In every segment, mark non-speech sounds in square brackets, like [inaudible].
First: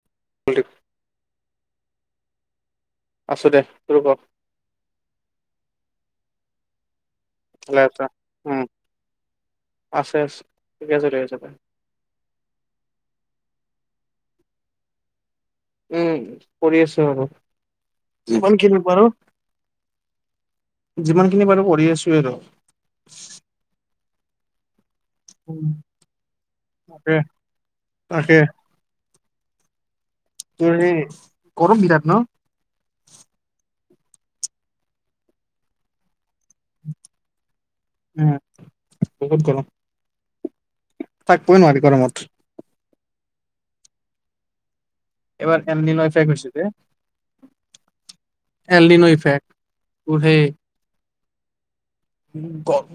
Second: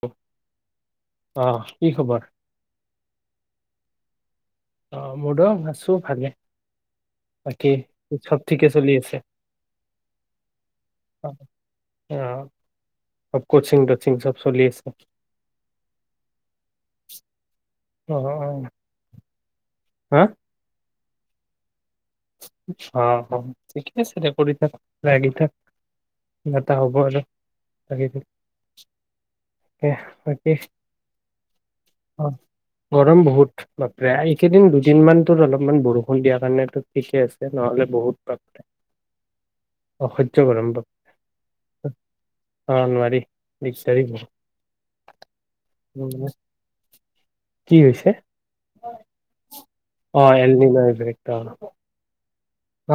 অ, [unintelligible] অহ কি খবৰ? আছো দে বাৰু ক অ মোৰো আছো ভালে বাকি ভালে আছা চব উম থিকে চলি আছে আছে আছে ঠিকে চলি আছে দে সব কচিং চব চলি আছে উম কৰি আছো আৰু। অ', কিমান অ', কিন পাৰ?? হা? যিমান খিনি পাৰু কৰি আছো। আৰু অ, হ। কৰি থাক। লাগি থাক, উম, নটা হ'ব। তাকে আৰু লাগি থাক। তাকে তাকে তাকে, তোৰ সেই গৰম বিৰাট ন অ গৰম বহুত। বাপৰে! এইকেইদিন দুদিনমান ত অলপমান বৰষুণ দিয়া কাৰণে। ঠিকে আছে। নহলে বহুত উম পাপ। বহুত গৰম অসহ্য গৰমাপ। থাকিবই নোৱাৰি গৰমত অ ন বিচাৰি এইবাৰ এললিনফেক হৈছে যে, কি হৈছে? এলিনফেক উ অ', এল সেই- নিনো ইফেক্ট অ। উ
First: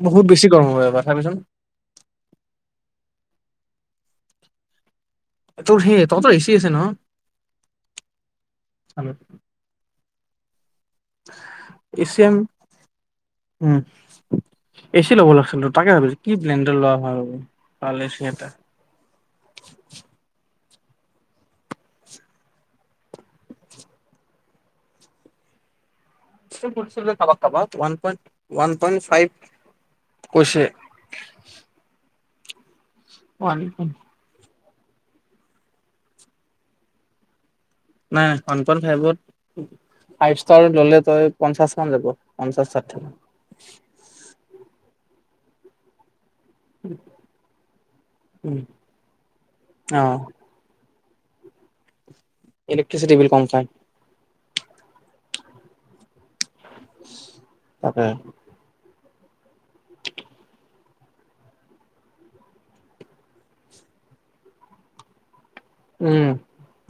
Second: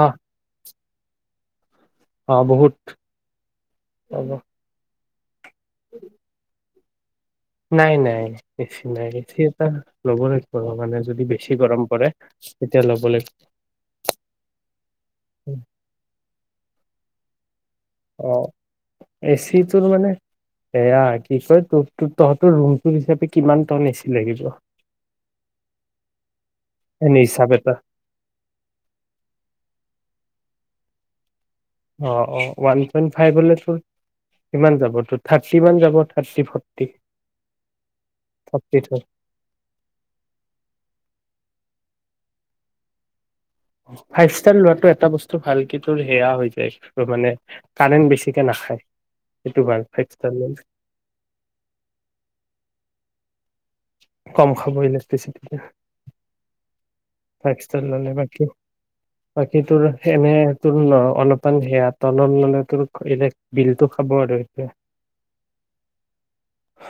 অ', বহুত বেছি গৰম হব আমাৰ ভাবিচোন। অ বহুত। তোৰ সেই তহত হেঁচি আছে ন? নাই, নাই। বেছি নাই বেছিটা ল'ব লাগে এ চিম, তেতিয়া ল'ব লাগিব উম। এচি ল'ব লাগিছিল, ত তাকে ভাবিছ কি ব্ৰেণ্ডৰ লোৱা হয়? অ! এচি তোৰ মানে? এয়া, কি কয় তোৰ তহঁতৰ ৰুমটো হিচাপে কিমান টন এচি লাগিব? এনে কাবাক হিচাপ এটা কাবাক। One point, one point five. কৈছে? অ', অ। ৱান? ওৱান ভাই বলে ত কিমান যাব? ত, থাৰ্টি মান যাব থাৰ্টি ফৰ্টি? নাই, ওৱান ফৰ্টি পৱেণ্ট ফাইভত ফাইভ ষ্টাৰ ললে তই। পঞ্চাশ মান যাব, পঞ্চাশ, ষাঠি ফাইভ ষ্টাৰ লোৱাটো এটা বস্তু ভাল কি তোৰ সেয়া হৈ মানে কাৰেণ্ট বেছিকে নাখায়, অ সেইটো [unintelligible] ইলেকট্ৰিচিটি বিল কম খায়। কম খাব ইলেক্ট্ৰিচিটতে। ফেসটাইল তাকে লে বাকী বাকী তোৰ এনে তোৰ ন অনুপাণ সেয়া তলল নলটোৰ ইলে বিলটো খাব আৰু উম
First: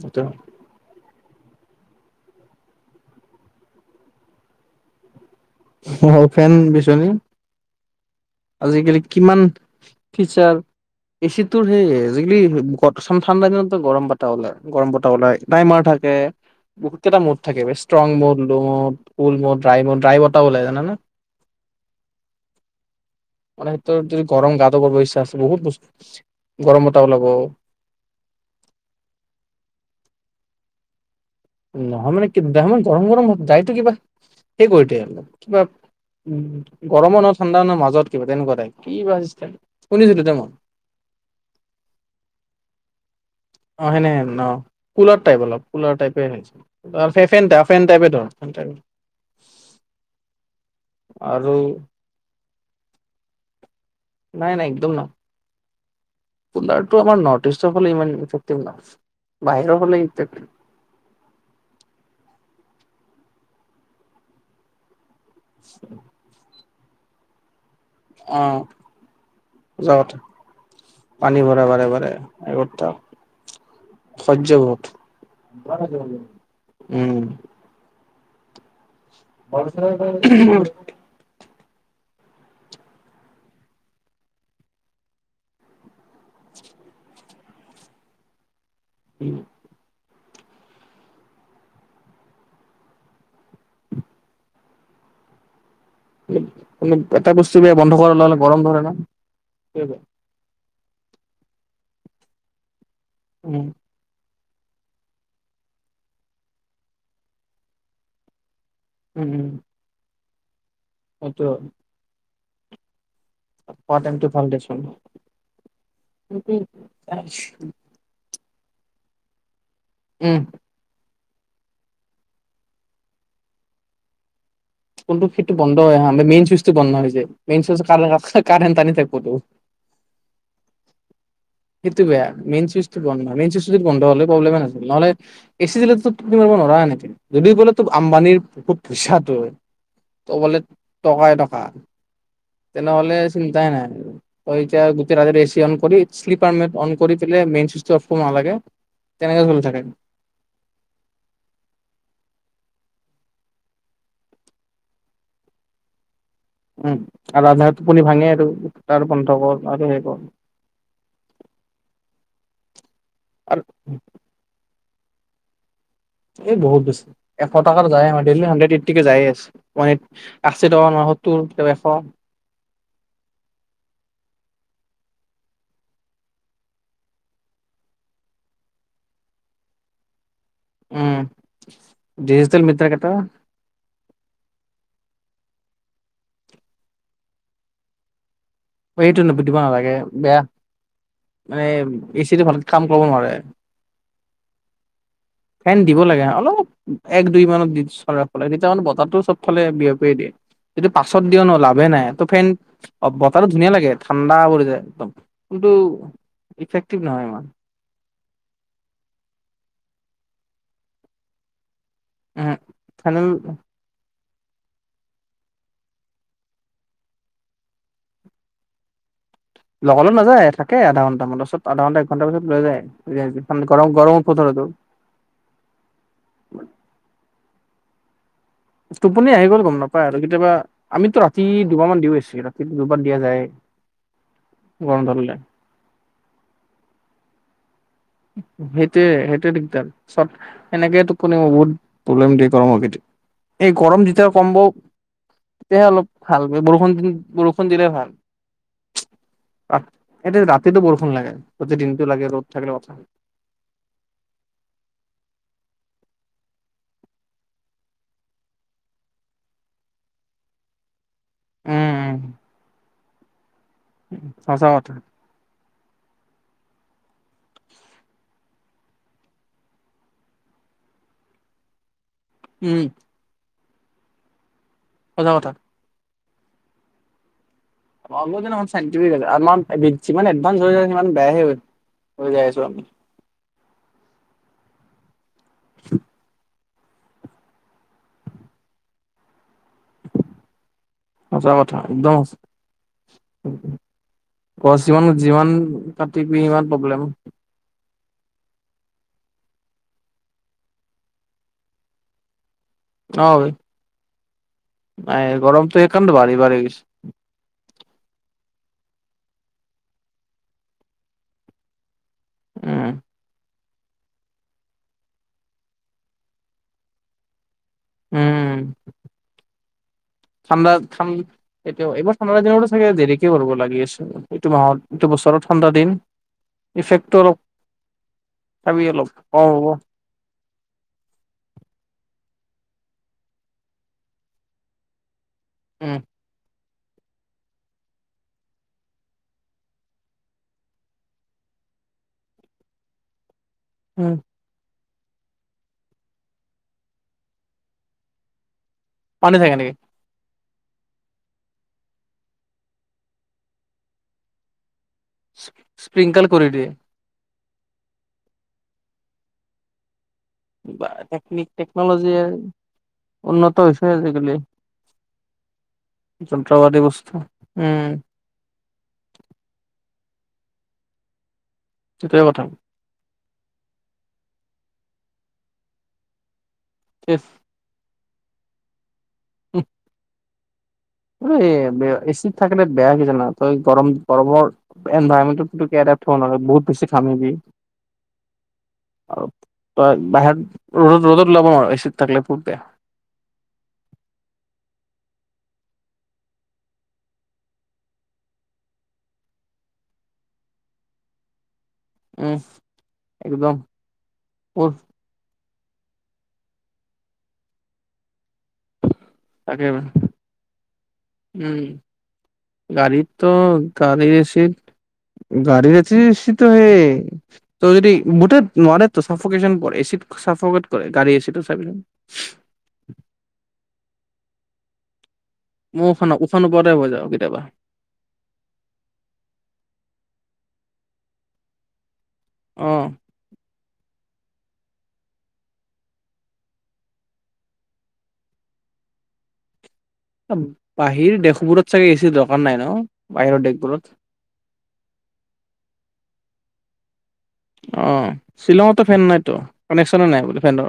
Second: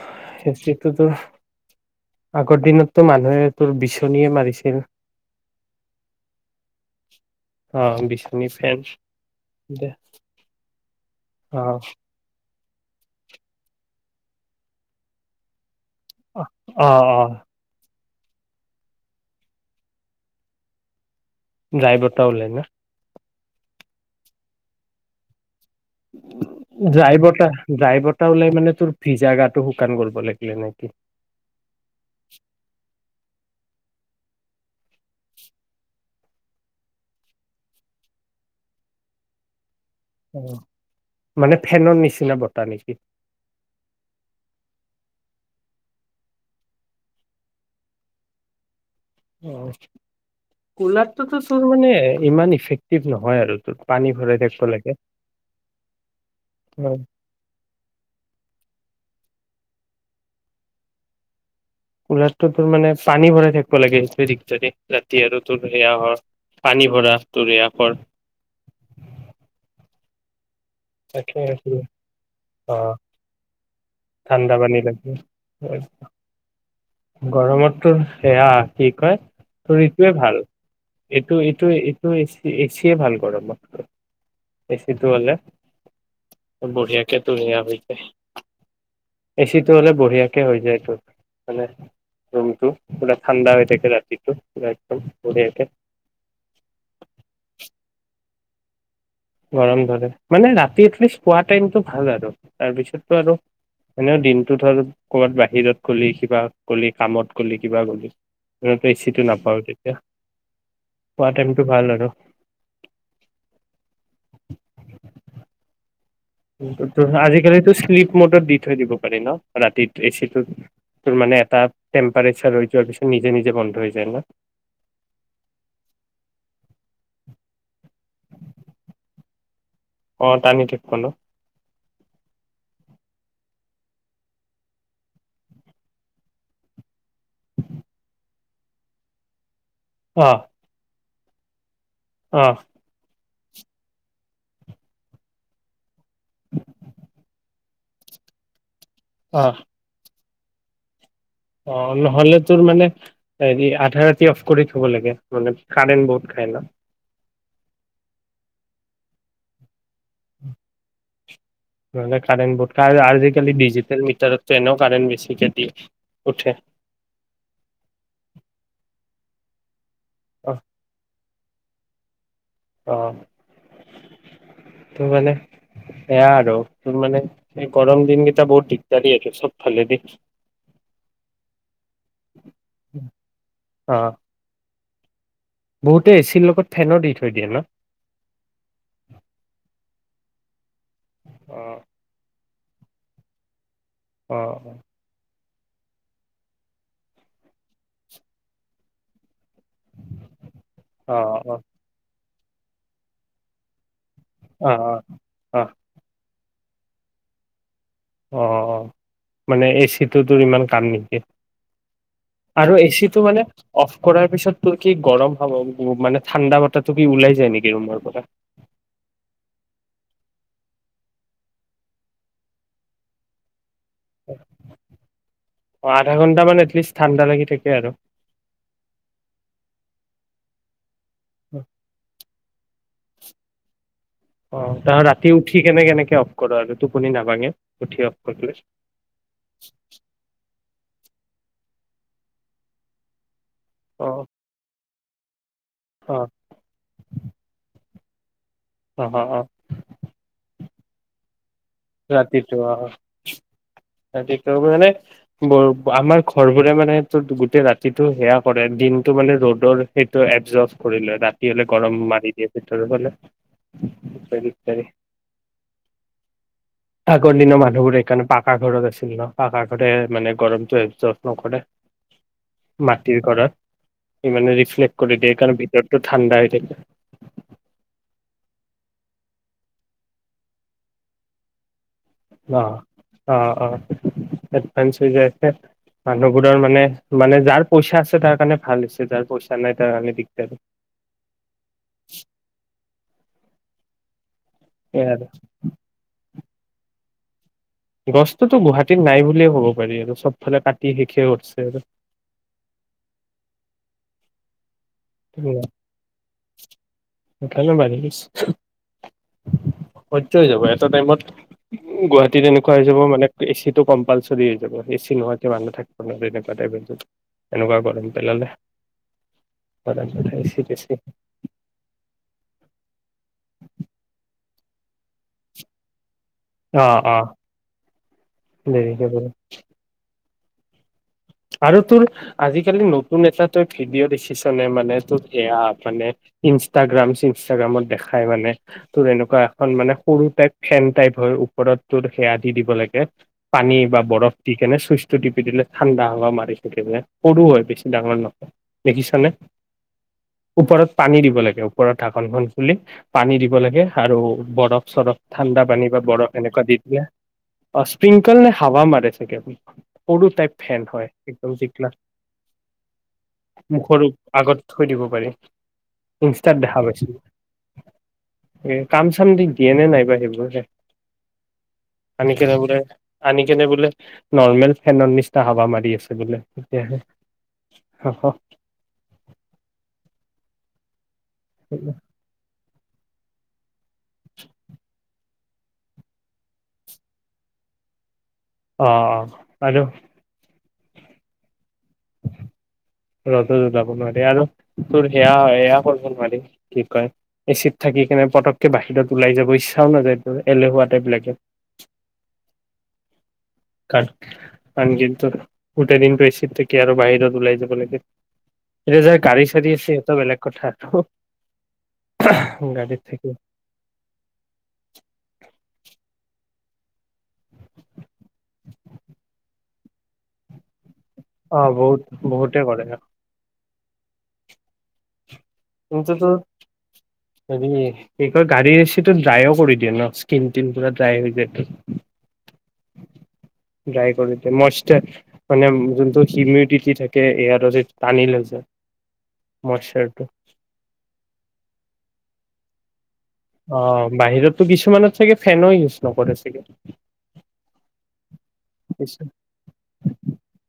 সেইটো সেতটোতো আগৰ দিনতটো মানুহে তোৰ বিচনীয়ে মাৰিছিল। অ', ফেন বিচনী, অ বিচনী ফেন আজিকালি কিমান দে ফিচাৰ। এ অ চিটোৰ হেই আজিকালি [inaudible] [unintelligible] ঠাণ্ডা দিনতটো গমৰ বাতা ওলাই, গৰম বতাহ ওলাই নাই মই [inaudible] তে অ অ বহুতকেইটা মুদ থাকে বেছ strong mode load, full mode dry mode ড্ৰাইভত ওলাই জানা না? ডাইভৰটা ওলাই ন'? মানে তৰ যদি গৰম গাতো কৰবো ইচ্ছা আছে বহুত বচ ড্ৰাই বতাহ, ডাই বতাহ ওলাই মানে তোৰ ভিজা গাতো শুকান গ'ল বোলে। [unintelligible] নেকি নহয় মানে কি, দেহা ইমান গৰম গৰম হ যায়টো কিবা সেই কৰিতোৱে অলপ কিবা উ, গৰমৰ ন' ঠাণ্ডা ন' মাজত কিবা তেনেকুৱা তাইপ, কিবা চিষ্টেম। শুনিছিলো দে মই অ', মানে ফেনৰ নিচিনা বতাহ নেকি? অ', সেনে হেন অ', কুলাৰ টাইপ অলপ, কুলাৰ টাইপ হৈছে আৰ ফেনটা ফেন টাইপে ধৰ, ফেন [inaudible] কুলাৰটোতো আৰু তোৰ মানে ইমান ইফেক্টিভ নহয় আৰু তোৰ পানী ভৰাই নাই নাই থাকিব একদম লাগে। ন অ কুলাৰটো আমাৰ নৰ্থ ইষ্টৰফালে ইমান ইফেক্টিভ নাই। বাহিৰৰ ফালে ইফেক কুলাৰটো তোৰ মানে পানী ভৰাই থাকিব লাগে [inaudible] আৰু তোৰ সেয়া হয়, পানী ভৰা তৰি আকৰ আহা যোৱাতে, তাকে পানী ভৰা আৰু বাৰে বাৰে, অ ঠাণ্ডা অসহ্য পানী বহুত লাগে গৰমততো সেয়া কয় শৰীৰটোৱে উম ভাল, এইটো এইটো এচিয়ে ভাল গৰমত এচিটো হলে, বঢ়িয়া কে তৰিীয়াাবিক এচিটো হলে বঢ়িয়া হৈ যায় ত মানে ৰুমটো পূৰা ঠাণ্ডা হৈ থাকে ৰাতিটো পৰা একদমৰি থাকে এটা বস্তু বেয়া বন্ধ কৰা ললে গৰম ধৰে ন গৰম ধৰে মানে ৰা লিষ্ট পোৱা াইমো ভাল আৰু তাৰপিছত আৰু উম, এনেও দিন ধৰ ক'বাত বাহিৰত গ'ল কিবা কল কামত গল কিবা গলি ত পই চিটো উম, উম। নাপাবওঁ তেতিয়া পোৱা সেইটো টাইমটো ভাল আৰু পাটমটো ভাল দেছোন আজিকালিটোো স্লিপ মটৰ দি থৈ দিব পাৰি ন ৰাতিত উম, এছতো তোৰ মানে এটা টেম্পাৰেচাৰ ৰ যোৱাৰ পিছত নিজে নিজে বন্ধ হৈ যায় ন কোনটো সেইটো বন্ধ হয় অহা মেইন চুইচটো বন্ধ হৈছোয় মেইন চুইচাৰেটনি থাকোতো অ টানি ঠিকখনো সেইটো বেয়া মেইন চুইচ বন্ধ মেইন চুই বন্ধ হলে প্ৰব্লেমে নছিল নহলে এ চি জিলো তুম মাৰ নোৱাৰা নেকি যদিও ক'লে তো আম্বানীৰ বহুত পইচা হয় ত অ ব টকাই টকা অ তেনেহ'লে চিন্তাই নাই কতি গোটেই ৰাৰে এছ অন কৰি লিপাৰ কৰি ম চ মালাগে অ তেনেকা চ থাকে অ নহলে তোৰ মানে আধাৰ ৰাতি অফ কৰি থব লাগে মানে কাৰেণ্ট বহুত খাই ল উম আৰু ৰাজধহাৰ টোপনি ভাঙে আৰু তাৰ বন্ধ কৰ আৰু সেই কৰ নহলে কাৰাৰেন বট কাৰ আজিকালি আৰু ডিজিটেল মিটাৰ এনে কাৰাৰেণ্ বেছিকে দিয়ে উঠে এই বহুত বেছি এশ টাত যায় আমাৰ ডেইলি হাণ্ড্ৰেড এইট্টি কে যায় আছে মানে অ আশী টকা মাহত অ' তো মানে সেয়া আৰু তোৰ মানে স গৰম দিনকেইটা বহুত দিগদাৰি, অ' চবফালেদি উম! ডিজিটেল মিটাৰ কিটা অ বহুতে এচিৰ লগত ফেনৰ দি থৈ দিয়ে ন! এইটো দিব নালাগে, বেয়া। অ মানে এ চিত ভাল। কাম কৰিব নোৱাৰে। অ' অ' ফেন দিব লাগে অলপ, এক দুই মানত দি চৰা লাগে তেতিয়া মানে বতাহটো চব লে বিয়পিয়ে দিয়ে যটো অ অ পাছত দিয় ন লাভে নাই। ত' ফেন অব তাতো ধুনীয়া লাগে। ঠাণ্ডা পৰি অ যায় একদম, অ কিন্তু ইফেক্টিভ নহয় ইমান। অ', অ', মানে এচিটো টোৰ ইমান কাম নিদিয়ে। উম আৰু এচিটো ফাইনেল মানে অফ কৰাৰ তাৰপিছত তোৰ কি গৰম হাৱা, মানে ঠাণ্ডা বতাটো কি ওলাই যায় নেকি ৰুমৰ পৰা? লগালগ নাযায়, থাকে আধা ঘণ্টামান, তাৰছত আধা ঘণ্টা এক ঘণ্টা পিছত ওলাই যায়, এ যিখন অ', আধা ঘন্টামান এটলিষ্ট ঠাণ্ডা লাগি থাক কে আৰু। টোপনি আহি গ'ল গম নাপায় আৰু কেতিয়াবা আমিতো ৰাতি দুবাৰ মান দিওঁ এচি, ৰাতিটো দু দিয়া যায়ে। অ', তাৰত ৰাতি উঠি কেনে কেনেকে অফ কৰ আৰু টোপনি নাভাঙে? উঠি অফ কৰিলে সেইটোৱে, সেইটোৱে দিগদাৰ, চব এনেকে টোপনি মই বহুত প্ৰব্লেম দি পাওঁ আৰু কেতিয়া এই অ গৰম যেতিয়া কম্ব তেতিয়াহে অলপ অ ভাল! ! ! ! ! ! ! ! ! ! বৰষুণ-দি বৰষুণ দিলে ভাল। অ অ আহ, এটি [inaudible] তেতো বৰষুণ লাগে। প্ৰতি দিনটো লাগে ৰ'দ থাকিলে [inaudible] অ ৰাতিটো মানে বৰ আমাৰ ঘৰবোৰে মানে সেইটো গোটেই ৰাতিটো সেয়া কৰে, দিনটো মানে ৰ'দৰ সেইটো এবজভ কৰি লয়। ৰা কি হ'লে গৰম মাৰি দিয়ে ভিতৰত ফালে। উ সঁচা কথা। আগৰ দিনৰ মানুহবোৰ সেইকাৰণে পাকাৰ ঘৰত আছিল। ন পাকাৰ ঘৰে মানে গৰমটো এবজ নকৰে। উম মাটিৰ ঘৰত। ইমানে্। কৰি সঁচা দিয়ে কথা কাৰণ ভিতৰতটো ঠাণ্ডা হৈয় থাকে। এমাউন যিমান এডভানস হৈ সিমান বেয়াহে হৈ যাই আছো অহ আমি। অ অ। পাঁ ছ হজাৰ মানুহবোৰৰ মানে মানে যাৰ পইচা আছে তাৰ কাৰণে ভাল হৈছে যাৰ পইচা নাই তাৰ কাৰণে দিগদাৰী সচা কথা একদম সচা। সেয়াই পিমান আৰু যিমান কতি ইমান প্ৰব্লেম গছটোতো গুৱাহাটীত নাই বুলিয়ে ক'ব পাৰি আৰু চবফালে কাটি শেষয়ে কৰিছে। আৰু অ। নাই গৰমটো সেইকাৰণেইটো বাঢ়ি বাঢ়ি গৈছে। স [unintelligible] অসজ্য হৈ যাব এটা টাইমত গুৱাহাটী এনেকুৱা হৈ উম যাব মানে এচিত কম্পালচৰি হৈ যাব এচি নহয় মানুহ থাকিব নোৱাৰ এনেকুৱা টাইপ এনেকুৱা গৰম পেলালে। উম এচি ঠাণ্ডা গেচি- ঠান এতিয়া এইবাৰ ঠাণ্ডা দিনতো দেৰিকে কৰিব লাগি আছে এইটো মাহত এইটো বছৰত ঠাণ্ডা দিন অ', ইফেক্টটো অ', অলপ ভাবি অলপ দেৰিকে অ হ'ব। আৰু তোৰ আজিকালি নতুন এটা তই ভিডিঅ' দেখিছনে মানে তোৰ এয়া আপে উম ই ইনষ্ট্ৰাগ্ৰামত ইনষ্ট্ৰাগ্ৰামত দেখাই মানে তোৰ এনেকুৱা এখন মানে সৰু টাইপ ফেন টাইপ হয় ওপৰত ত সেয়া দি দিব লাগে। পানী বা উম বৰফ কেনে সুস্থ চু দিলে ঠাণ্ডা ডাঙৰ মাৰ চকে যে সৰু হয় বেছি ডাঙৰ নহয়। দেখিছানে? পানী থাকে নেকি ওপৰত পানী দিব লাগে ওপৰত ঢাকনখন খুলি পানী দিব লাগে আৰু বৰফ চৰফ ঠাণ্ডা পানী বা স্প্ৰিংকল বৰফ কৰি এনেকুৱা দি দিয়ে। অ স্প্ৰিংকেল নে হাবা মাৰেছে কে? সৰু টাইপ ফেন বা হয়। টেকনিক একদম যিকলা, টেকনলজিয়ে উন্নত হৈছে মুখৰ উ, আজিকালি আগত থৈ দিব পাৰি। ইনষ্টাত যন্ত্ৰপাতি দেখা বস্তু পাইছিলোঁ। উম এ, কাম চাম দি দিয়ে নে নাইবা? এইবোৰ যে সেইটোৱে আন কথা [unintelligible] আনি কেনে বোলে নৰ্মেল ফেনৰ নিচিনা হাবা মাৰি আছে। বোলে তেতিয়াহে হ হ উম [unintelligible] এ, বে এ চিত থাকিনে বেয়া কিছোনা তই গৰম, গৰমৰ এনভাইৰমেণ্ট থ নয় বহুত বেছি ঘামিবি। অ আৰু আৰু তই বাহিৰ ৰ'দত ওলাব নোৱাৰা। ৰদত য যাব নি আৰু, আৰু তোৰ সেয়া সেয়া কৰিব নোৱাৰি কি কয় এচিড থাকি কেনে পতককে বাহিৰত ওলাই যাব ইচ্ছাও নাযায় তোৰ এলেহুৱা টাইপ বিাকে উম একদম ক উফ কাৰন কিিন্তু গোটেই দিনটো এচিত কি আৰু বাহিৰত ওলাই যাব লাগে এতিয়া যাৰ গাড়ী চাড়ী আছে তাকেবাৰে সেইটো বেলেগ কথা আৰু উম গাড়ীত থাকি গাড়ীৰতো গাড়ীৰ শীত গাড়ীৰ শীত হে ত যদি বুটে নোৱোৱাৰাৰে ত চাফকেশ্যন কৰে চীতাফত কৰে গাড়ী এচিটো অ চাবিচোন বহুত বহুতে কৰে মই উশাহ ন কিন্তুো উশাহ নোপোৱাতে হৈ যাওঁ কেতিয়াবা হেৰি কি কয় গাড়ী ৰেচিটো ড্ৰাই কৰি দিয়ে ন তিন তিিন পৰা যায় হৈ য আহ ড্ৰাই কৰি মইাৰ মানে যোনটো হিউমিডিটি থাকে এয়াৰ টানি লৈ য মইাৰ বাহিৰ দেশবোৰত চাগে এইছিল দক ন নাই ন'। বাহিৰৰ দেশবোৰত অ', বাহিৰতটো কিছুমানত চাগে ফেনো ইউজ নকৰে। ঠিক আছে। অহ। শ্বিলঙতো ফেন নাইতো কানেকশ্যনে নাই বোলে ফেনৰ।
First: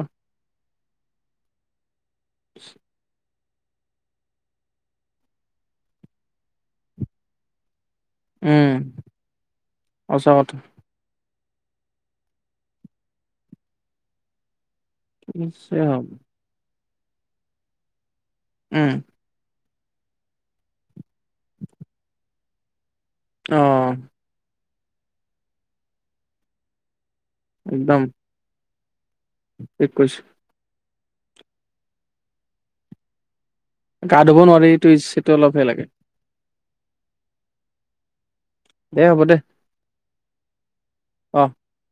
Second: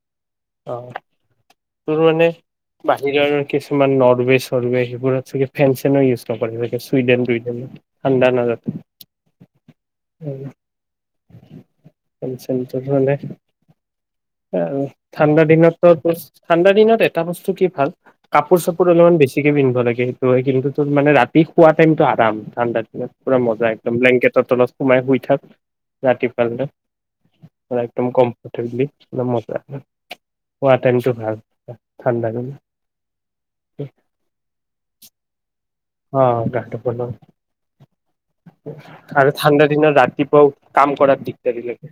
অ', তোৰ মানে বাহিৰত কিছুমান নৰৱে চৰৱে সেবোৰত চাগে ফেন চেনো ইউজ নকৰে চুইডেন টুইডেনত। ঠাণ্ডা নাজাতে উম, সঁচা কথা। চেন্চো [unintelligible] ঠাণ্ডা দিনতো হ'ব তো ঠাণ্ডা দিনত এটা বস্তু কি ভাল। কাপোৰ চাপোৰ উম, অলপমান বেছিকে পিন্ কে সেইটো হয় কিন্তু তোৰ মানে ৰাতি শুৱা টাইমটো আৰাম ঠাণ্ডাৰ দিনত। পুৰা মজা একদম অ', ব্লেংকটত তলত সোমাই শুই থাক ৰাতি ফালে একদম কমফৰ্টেবলি। নমস্কাৰ। ঠিক কৈছে তাৰ টেণ্টতো ভাল [unintelligible] ঠাণ্ডা গা ধুব নোৱাৰি! এইটো এচিটো অলপহে লাগে। অ' গা ধুব নোৱাৰোঁ। দে হ'ব আৰু দে ঠাণ্ডা দিনত ৰাতি অউ। কাম কৰাত অ', দিগদাৰি লাগে।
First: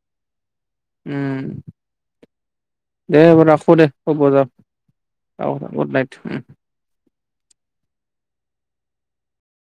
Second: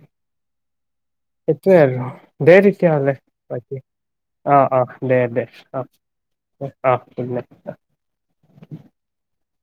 উম, সেইটোৱে আৰু দে তেতিয়াহ'লে দে হ'ব ৰাখো বাকী, দে শুব অ'-অ', দে-দে, যাওঁ আহ! গুড নাইট উম। দে আহ। Good night.